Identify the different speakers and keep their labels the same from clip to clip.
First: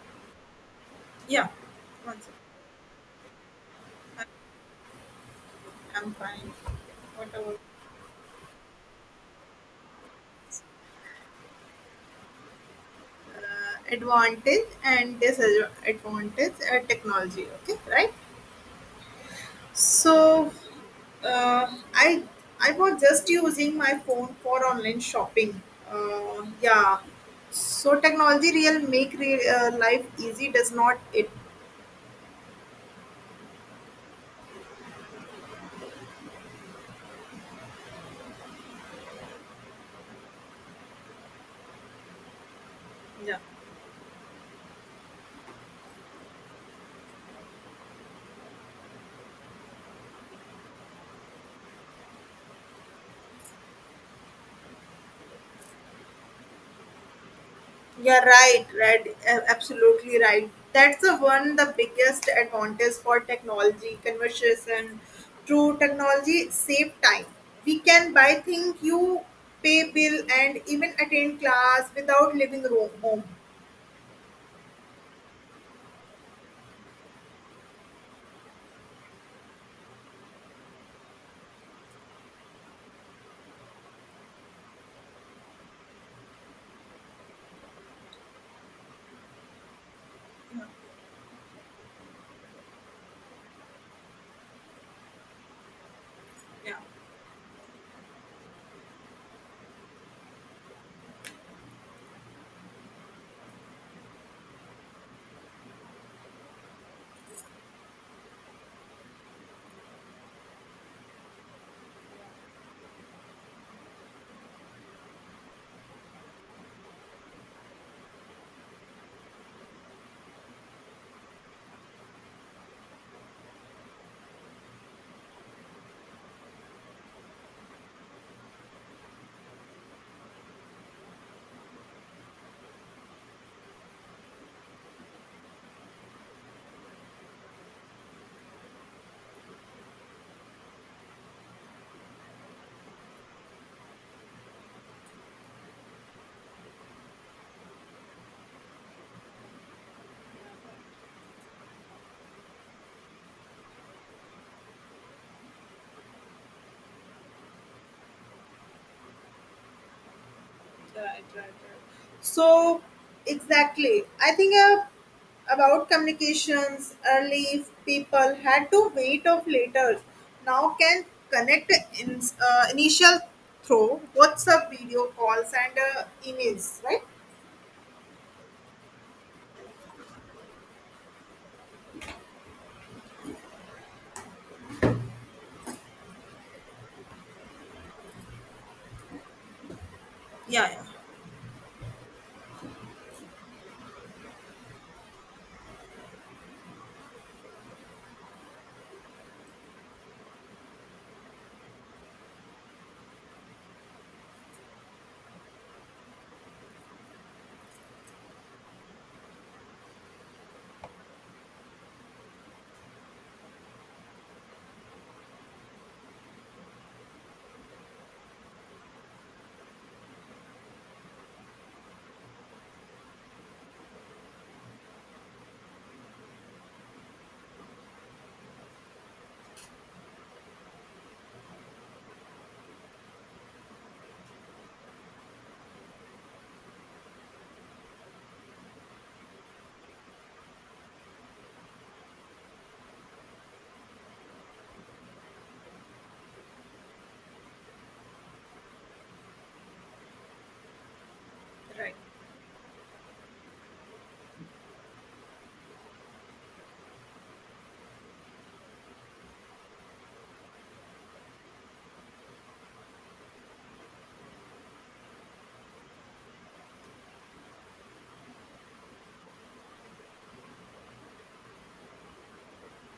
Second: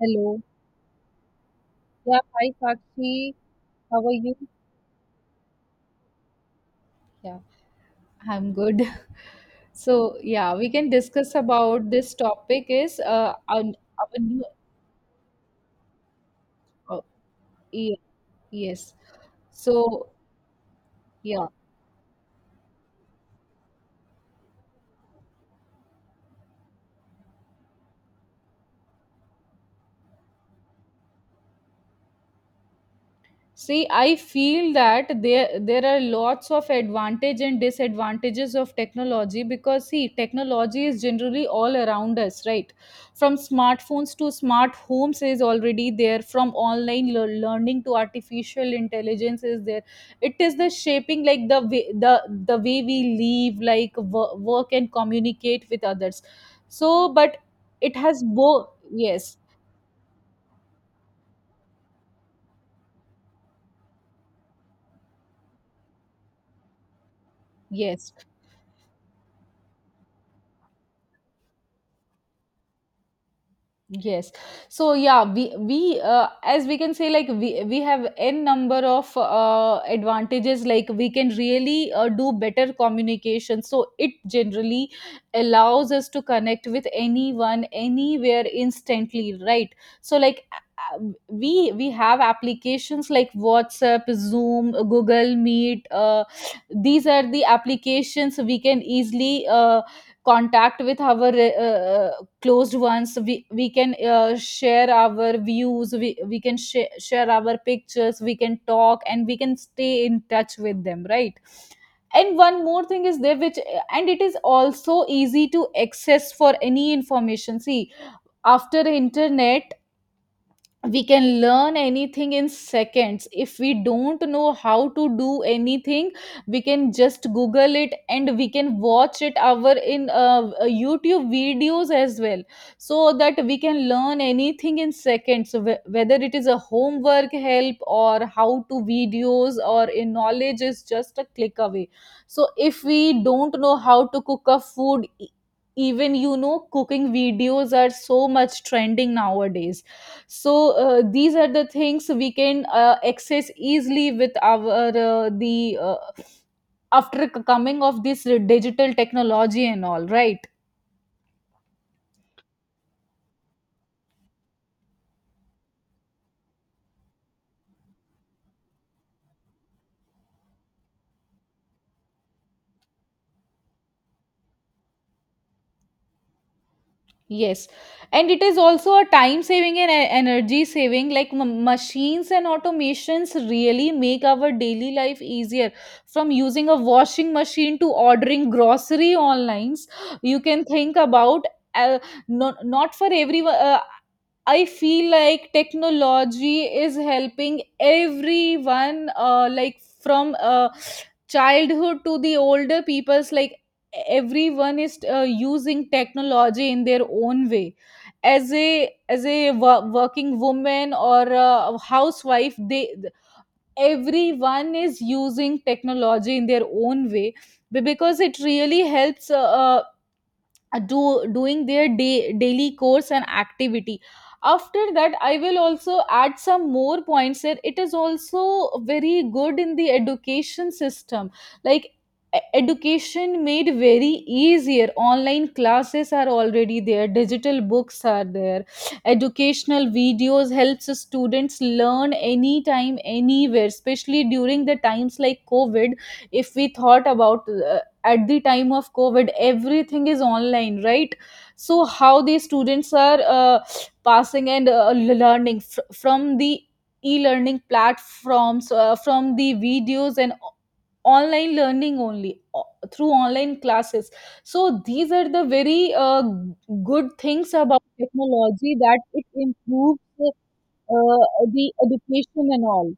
Speaker 1: Hello.
Speaker 2: Yeah, one
Speaker 1: Yeah,
Speaker 2: second.
Speaker 1: hi Sakshi. How are you?
Speaker 2: I'm fine. What
Speaker 1: Yeah,
Speaker 2: about
Speaker 1: I'm good. So yeah, we can discuss about this topic is our new
Speaker 2: advantage and disadvantage
Speaker 1: uh,
Speaker 2: technology? Okay,
Speaker 1: ye-
Speaker 2: right.
Speaker 1: yes. So
Speaker 2: So,
Speaker 1: yeah,
Speaker 2: uh, I I was just using my phone for online shopping. Uh, yeah. So technology real make real, life easy, does not it?
Speaker 1: see, I feel that there are lots of advantage and disadvantages of technology because see, technology is generally all around us, right? From
Speaker 2: Yeah.
Speaker 1: smartphones to smart homes is already there. From online learning to artificial intelligence is there. It is the shaping like the way, the way we live, like work and communicate with others. So, but it
Speaker 2: You're
Speaker 1: has
Speaker 2: right,
Speaker 1: both.
Speaker 2: right,
Speaker 1: Yes,
Speaker 2: absolutely right. That's the one the biggest advantage for technology conversation. Through technology, save time. We can
Speaker 1: yes,
Speaker 2: buy things, you pay bill, and even attend class without leaving room home.
Speaker 1: yes. So yeah, we as we can say like we have n number of advantages like we can really do better communication. So it generally allows us to connect with anyone anywhere instantly, right? So like we have applications like WhatsApp, Zoom, Google Meet. These are the applications we can easily contact with our closed ones, we can share our views, we can share our pictures, we can talk and we can stay in touch with them, right? And one more thing is there which, and it is also easy to access for any information. See, after internet we can learn anything in seconds. If we don't know how to do anything, we can just google it and we can watch it our in YouTube videos as well, so that we can learn anything in seconds. So whether it is a homework help or how to videos or in knowledge, is just a click away. So if we don't know how to cook a food, even you know cooking videos are so much trending nowadays. So these are the things we can access easily with our the after coming of this digital technology and all, right.
Speaker 2: Right, right, right. So, exactly. I think about communications early, if people had to wait of letters. Now can connect in, initial through WhatsApp video calls and emails, right?
Speaker 1: Yes, and it is also a time saving and energy saving, like machines and automations really make our daily life easier, from using a washing machine to ordering grocery online. You can
Speaker 2: Yeah, yeah.
Speaker 1: think about uh, not for everyone. I feel like technology is helping everyone, like from childhood to the older people's, like everyone is using technology in their own way. As a working woman or a housewife, they, everyone is using technology in their own way, because it really helps. Do doing their day, daily course and activity. After that, I will also add some more points here. It is also very good in the education system, like education made very easier. Online classes are already there, digital books are there, educational videos helps students learn anytime, anywhere, especially during the times like COVID. If we thought about at the time of COVID, everything is online, right? So
Speaker 2: Right.
Speaker 1: how these students are passing and learning from the e-learning platforms, from the videos and online learning only, through online classes. So these are the very uh, good things about technology, that it improves uh, the education and all.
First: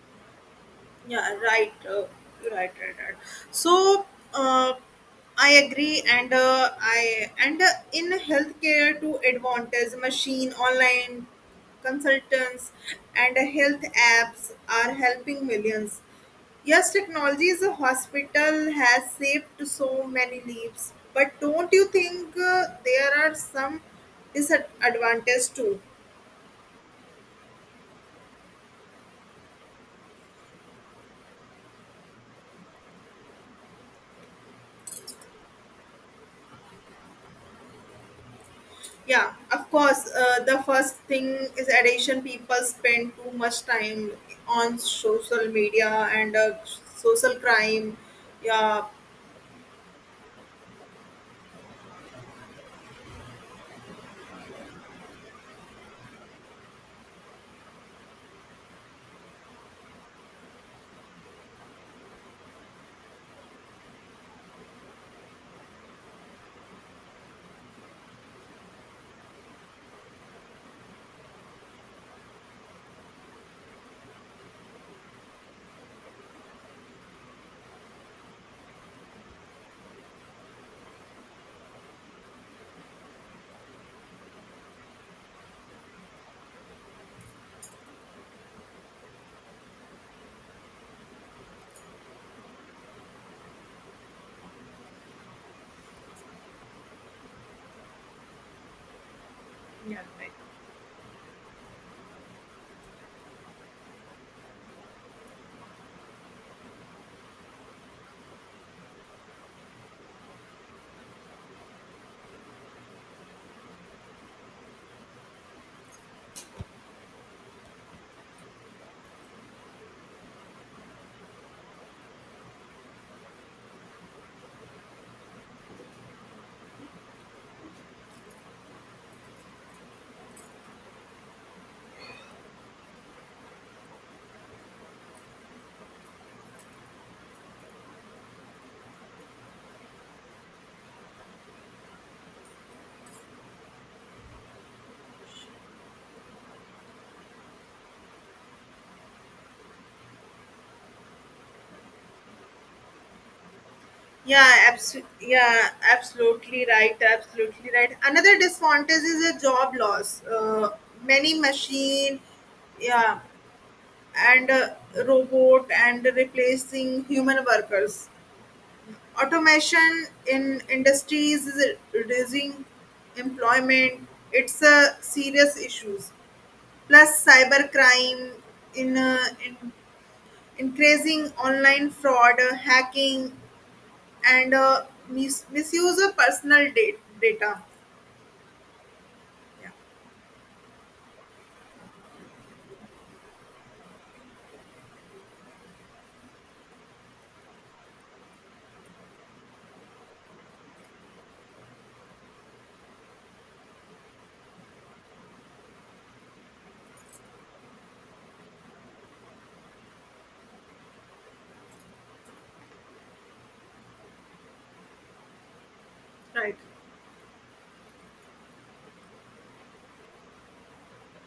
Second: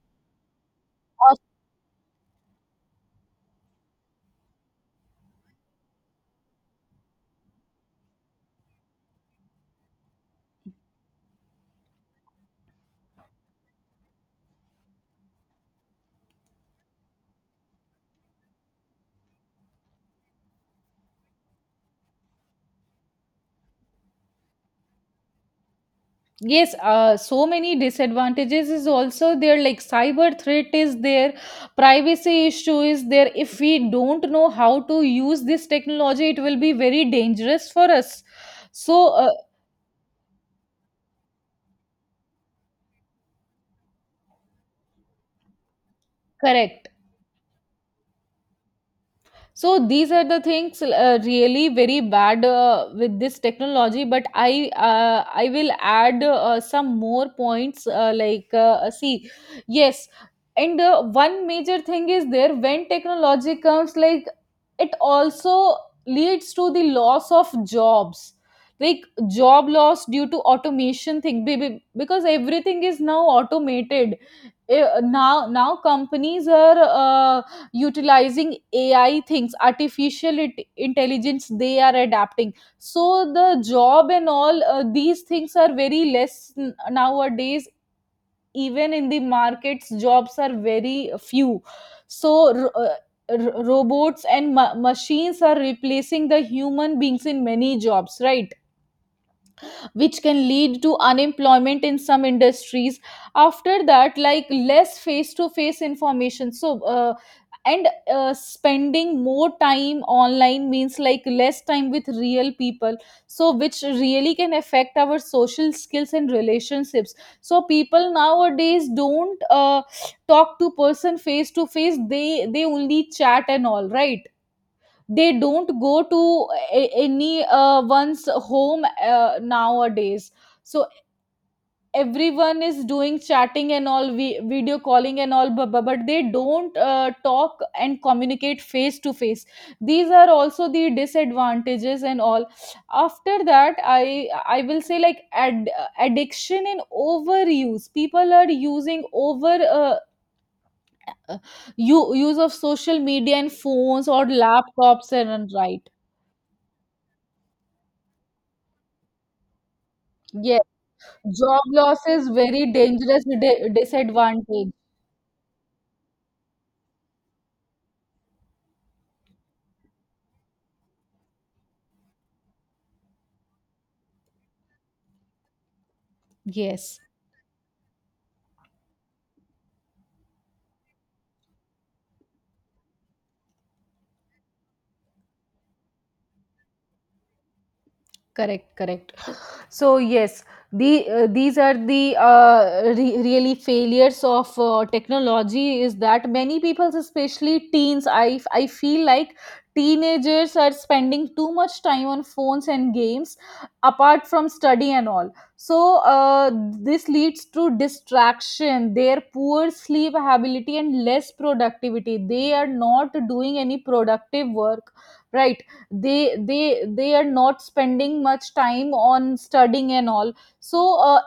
Speaker 2: Yeah, right. Right, right, right. So, uh, I agree, and in healthcare to advantage, machine, online consultants, and health apps are helping millions. Yes, technology is a hospital has saved so many lives, but don't you think there are some disadvantages too?
Speaker 1: Yes, so many disadvantages is also there. Like cyber threat is there, privacy issue is there. If we don't know how to use this technology, it will be very dangerous for us. So,
Speaker 2: Yeah, of course. The first thing is addiction. People spend too much time on social media and
Speaker 1: correct.
Speaker 2: social crime. Yeah,
Speaker 1: So these are the things really very bad with this technology. But I will add some more points, see, yes. And one major thing is there, when technology comes, like it also leads to the loss of jobs, like job loss due to automation thing, because everything is now automated. Eh, now companies are utilizing AI things, artificial intelligence they are adapting. So the job and all these things are very less nowadays. Even in the markets, jobs are very few. So robots and machines are replacing the human beings in many jobs, right,
Speaker 2: yeah,
Speaker 1: which
Speaker 2: right.
Speaker 1: can lead to unemployment in some industries. After that, like less face to face information. So and spending more time online means like less time with real people, so which really can affect our social skills and relationships. So people nowadays don't talk to person face to face, they only chat and all, right. They don't go to any one's home nowadays. So everyone is doing chatting and all, vi- video calling and all, but they don't talk and communicate face to face. These are also the disadvantages and all. After that, I will say like addiction and overuse. People are using over uh, use of social media and phones or
Speaker 2: yeah, abso-
Speaker 1: laptops and,
Speaker 2: yeah,
Speaker 1: right.
Speaker 2: absolutely right. Absolutely right. Another disadvantage is a job loss. Many
Speaker 1: Job loss
Speaker 2: machine,
Speaker 1: is very
Speaker 2: yeah,
Speaker 1: dangerous di
Speaker 2: and
Speaker 1: disadvantage.
Speaker 2: robot and replacing human workers. Automation in industries is reducing employment. It's a serious issues
Speaker 1: Yes,
Speaker 2: plus cyber crime in increasing online fraud hacking and misuse of personal data.
Speaker 1: correct, correct.
Speaker 2: Yeah,
Speaker 1: So yes, these are the really failures of technology, is that many people, especially teens, I feel like teenagers are spending too much time on phones and games apart from study and all. So this leads to distraction, their poor sleep ability and less productivity. They are not doing any productive work, right. they
Speaker 2: right,
Speaker 1: they they are not spending much time on studying and all. So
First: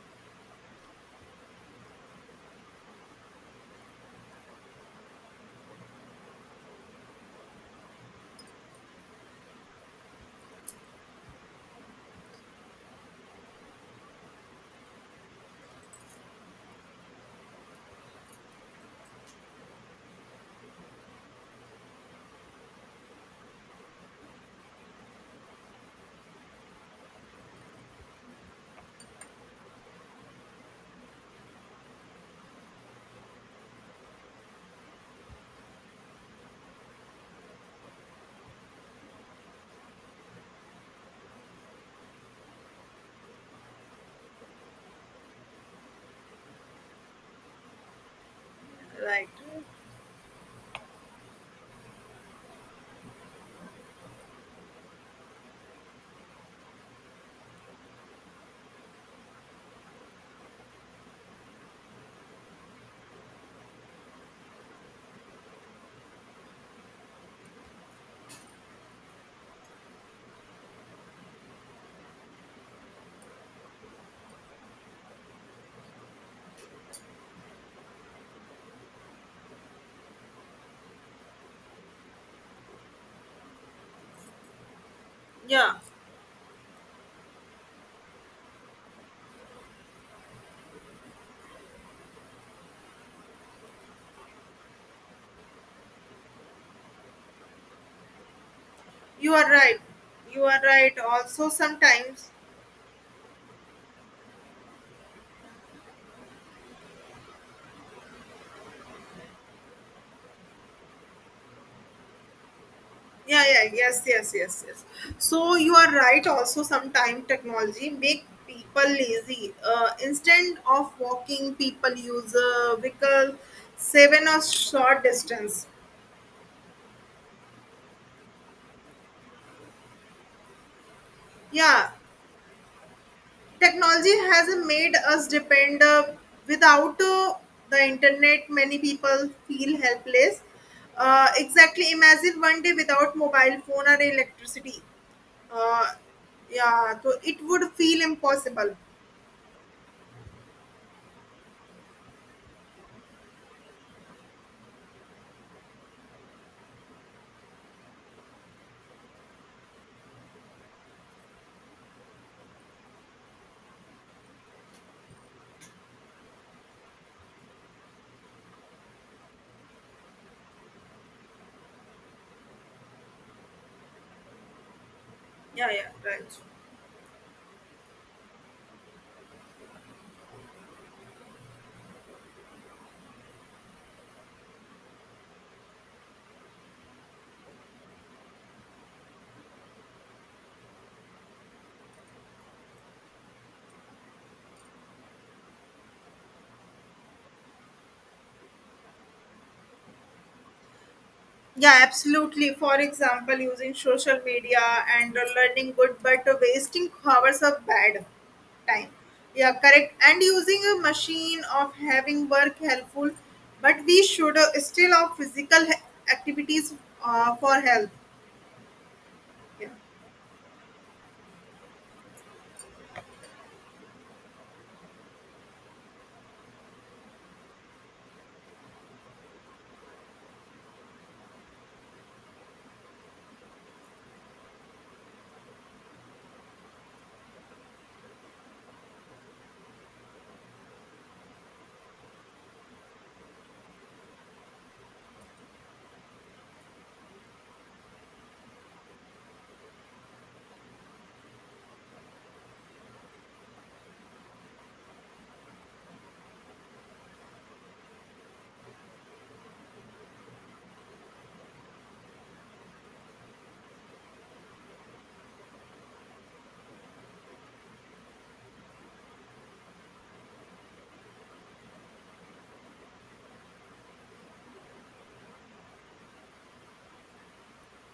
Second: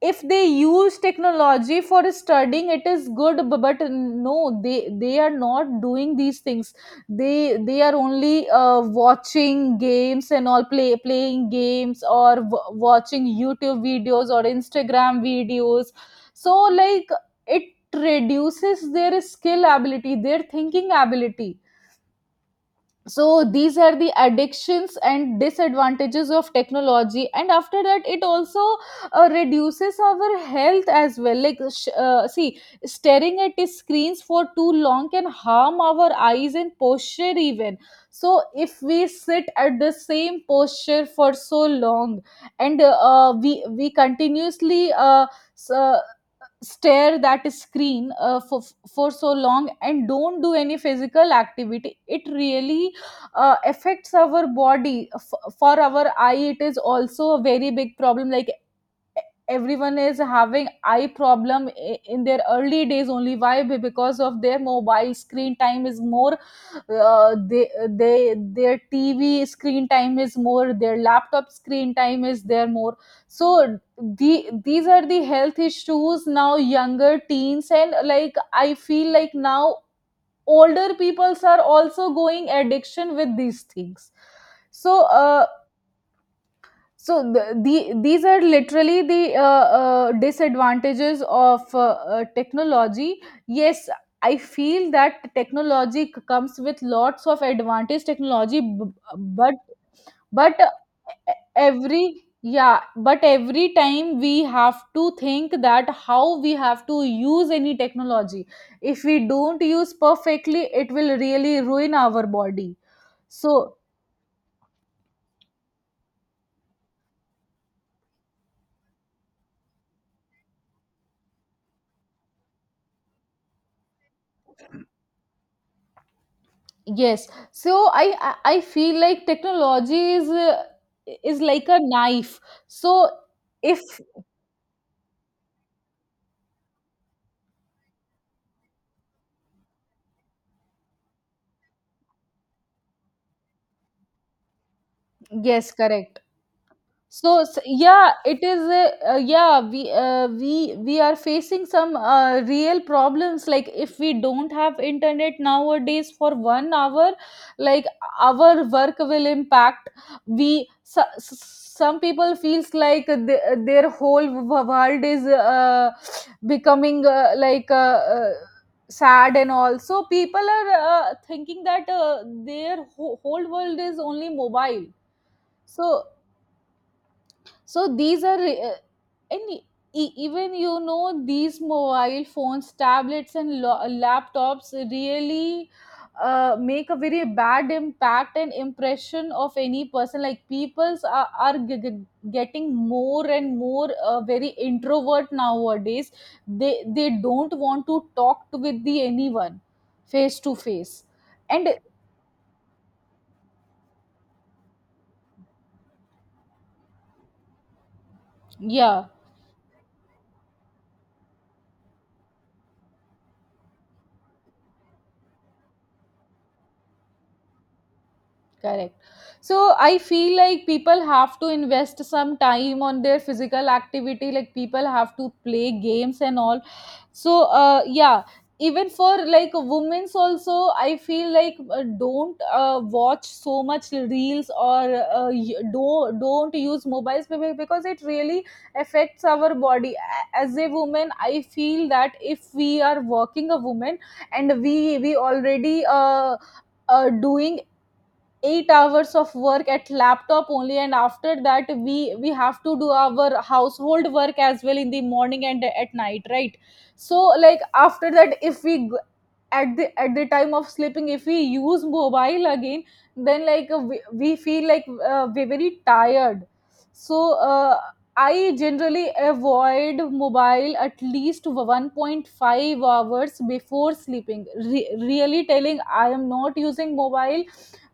Speaker 1: if they use technology for studying, it is good, but no, they are not doing these things. They are only watching games and all, playing games or watching YouTube videos or Instagram videos. So like it reduces their skill ability, their thinking ability. So these are the addictions and disadvantages of technology. And after that, it also reduces our health as well, like see, staring at the screens for too long can harm our eyes and posture even. So if we sit at the same posture for so long and we continuously s- uh, stare that screen for
Speaker 2: right.
Speaker 1: so long and don't do any physical activity, it really affects our body. For our eye it is also a very big problem. Like everyone is having eye problem in their early days only. Why? Because of their mobile screen time is more. They their TV screen time is more, their laptop screen time is there more. So the, these are the health issues now. Younger teens and, like, I feel like now older peoples are also going addiction with these things. So
Speaker 2: Yeah,
Speaker 1: so the these are literally the disadvantages of technology. Yes, I feel that technology comes with lots of advantage technology, b-
Speaker 2: you are right, you
Speaker 1: but
Speaker 2: are right
Speaker 1: e-
Speaker 2: also
Speaker 1: every
Speaker 2: sometimes.
Speaker 1: yeah, but every time we have to think that how we have to use any technology. If we don't use perfectly, it will really ruin our body.
Speaker 2: Yeah, yeah,
Speaker 1: So
Speaker 2: yes, yes, yes, yes, so you are right also sometime technology make people lazy, instead of walking people use a vehicle seven or short distance.
Speaker 1: yes, so I feel like technology is like a
Speaker 2: Yeah,
Speaker 1: knife. So if,
Speaker 2: technology has made us depend, without the internet many people feel helpless. Exactly, imagine one day without mobile phone or electricity.
Speaker 1: yes,
Speaker 2: uh,
Speaker 1: correct.
Speaker 2: yeah, so
Speaker 1: So,
Speaker 2: it
Speaker 1: s
Speaker 2: would
Speaker 1: yeah,
Speaker 2: feel
Speaker 1: it is
Speaker 2: impossible.
Speaker 1: a, yeah, we are facing some real problems. Like if we don't have internet nowadays for 1 hour, like our work will impact. We so, some people feels like their whole world is becoming sad, and also people are thinking that their whole world is only mobile.
Speaker 2: Yeah, yeah,
Speaker 1: So,
Speaker 2: right.
Speaker 1: so these are and e- even you know these mobile phones, tablets and laptops really make a very bad impact and impression of any person. Like peoples are getting more and more very introvert nowadays. They don't want to talk to with the anyone face to face. And
Speaker 2: Yeah, absolutely. For example, using social media and learning good, but wasting hours of bad time.
Speaker 1: yeah,
Speaker 2: Yeah, correct. And using a machine of having work helpful, but we should still have physical activities for health.
Speaker 1: correct.
Speaker 2: Yeah.
Speaker 1: So I feel like people have to invest some time on their physical activity. Like people have to play games and all. So yeah, even for like women's also, I feel like don't watch so much reels, or don't use mobiles, because it really affects our body. As a woman, I feel that if we are working a woman, and we already doing 8 hours of work at laptop only, and after that we have to do our household work as well in the morning and at night, right. So like after that, if we g- at the time of sleeping, if we use mobile again, then like we feel like we're very tired. So uh, I generally avoid mobile at least 1.5 hours before sleeping. Really telling, I am not using mobile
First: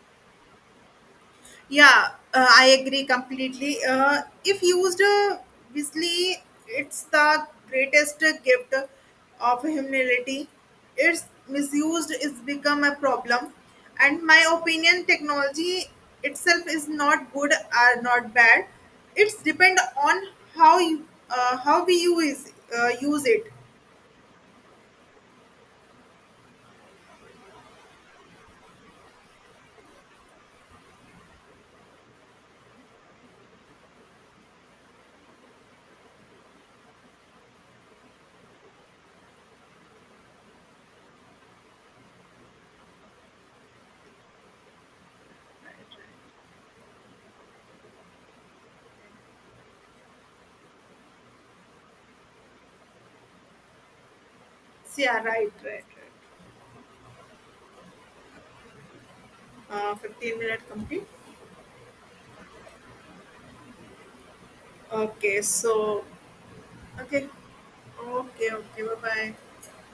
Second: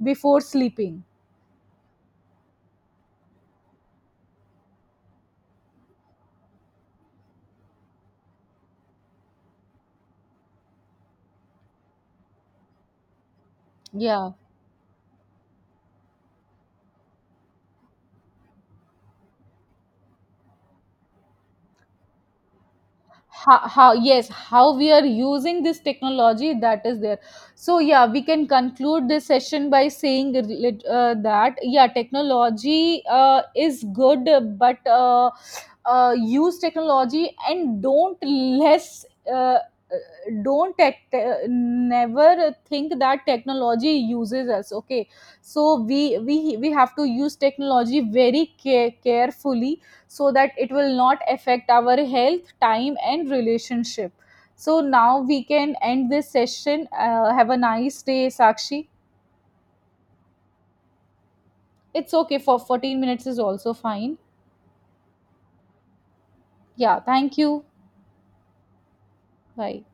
Speaker 1: before sleeping.
Speaker 2: Yeah, I agree completely. If used wisely, it's the greatest gift of humanity. It's misused, it's become a problem. And
Speaker 1: Yeah,
Speaker 2: my opinion, technology itself is not good or not bad. It's depend on how you, how we use use it.
Speaker 1: how yes, how we are using this technology, that is there. So yeah, we can conclude this session by saying that yeah, technology is good, but use technology and don't less uh, uh, don't never think that technology uses us, okay. So we have to use technology very carefully, so that it will not affect our health, time, and relationship. So
Speaker 2: So, yeah,
Speaker 1: now we
Speaker 2: right, right,
Speaker 1: can
Speaker 2: right.
Speaker 1: end this session. Have a nice day, Sakshi.
Speaker 2: 15 minute complete.
Speaker 1: It's okay for 14 minutes is also fine.
Speaker 2: Okay, so
Speaker 1: Yeah,
Speaker 2: okay,
Speaker 1: thank you.
Speaker 2: okay, okay. Bye bye.
Speaker 1: Bye.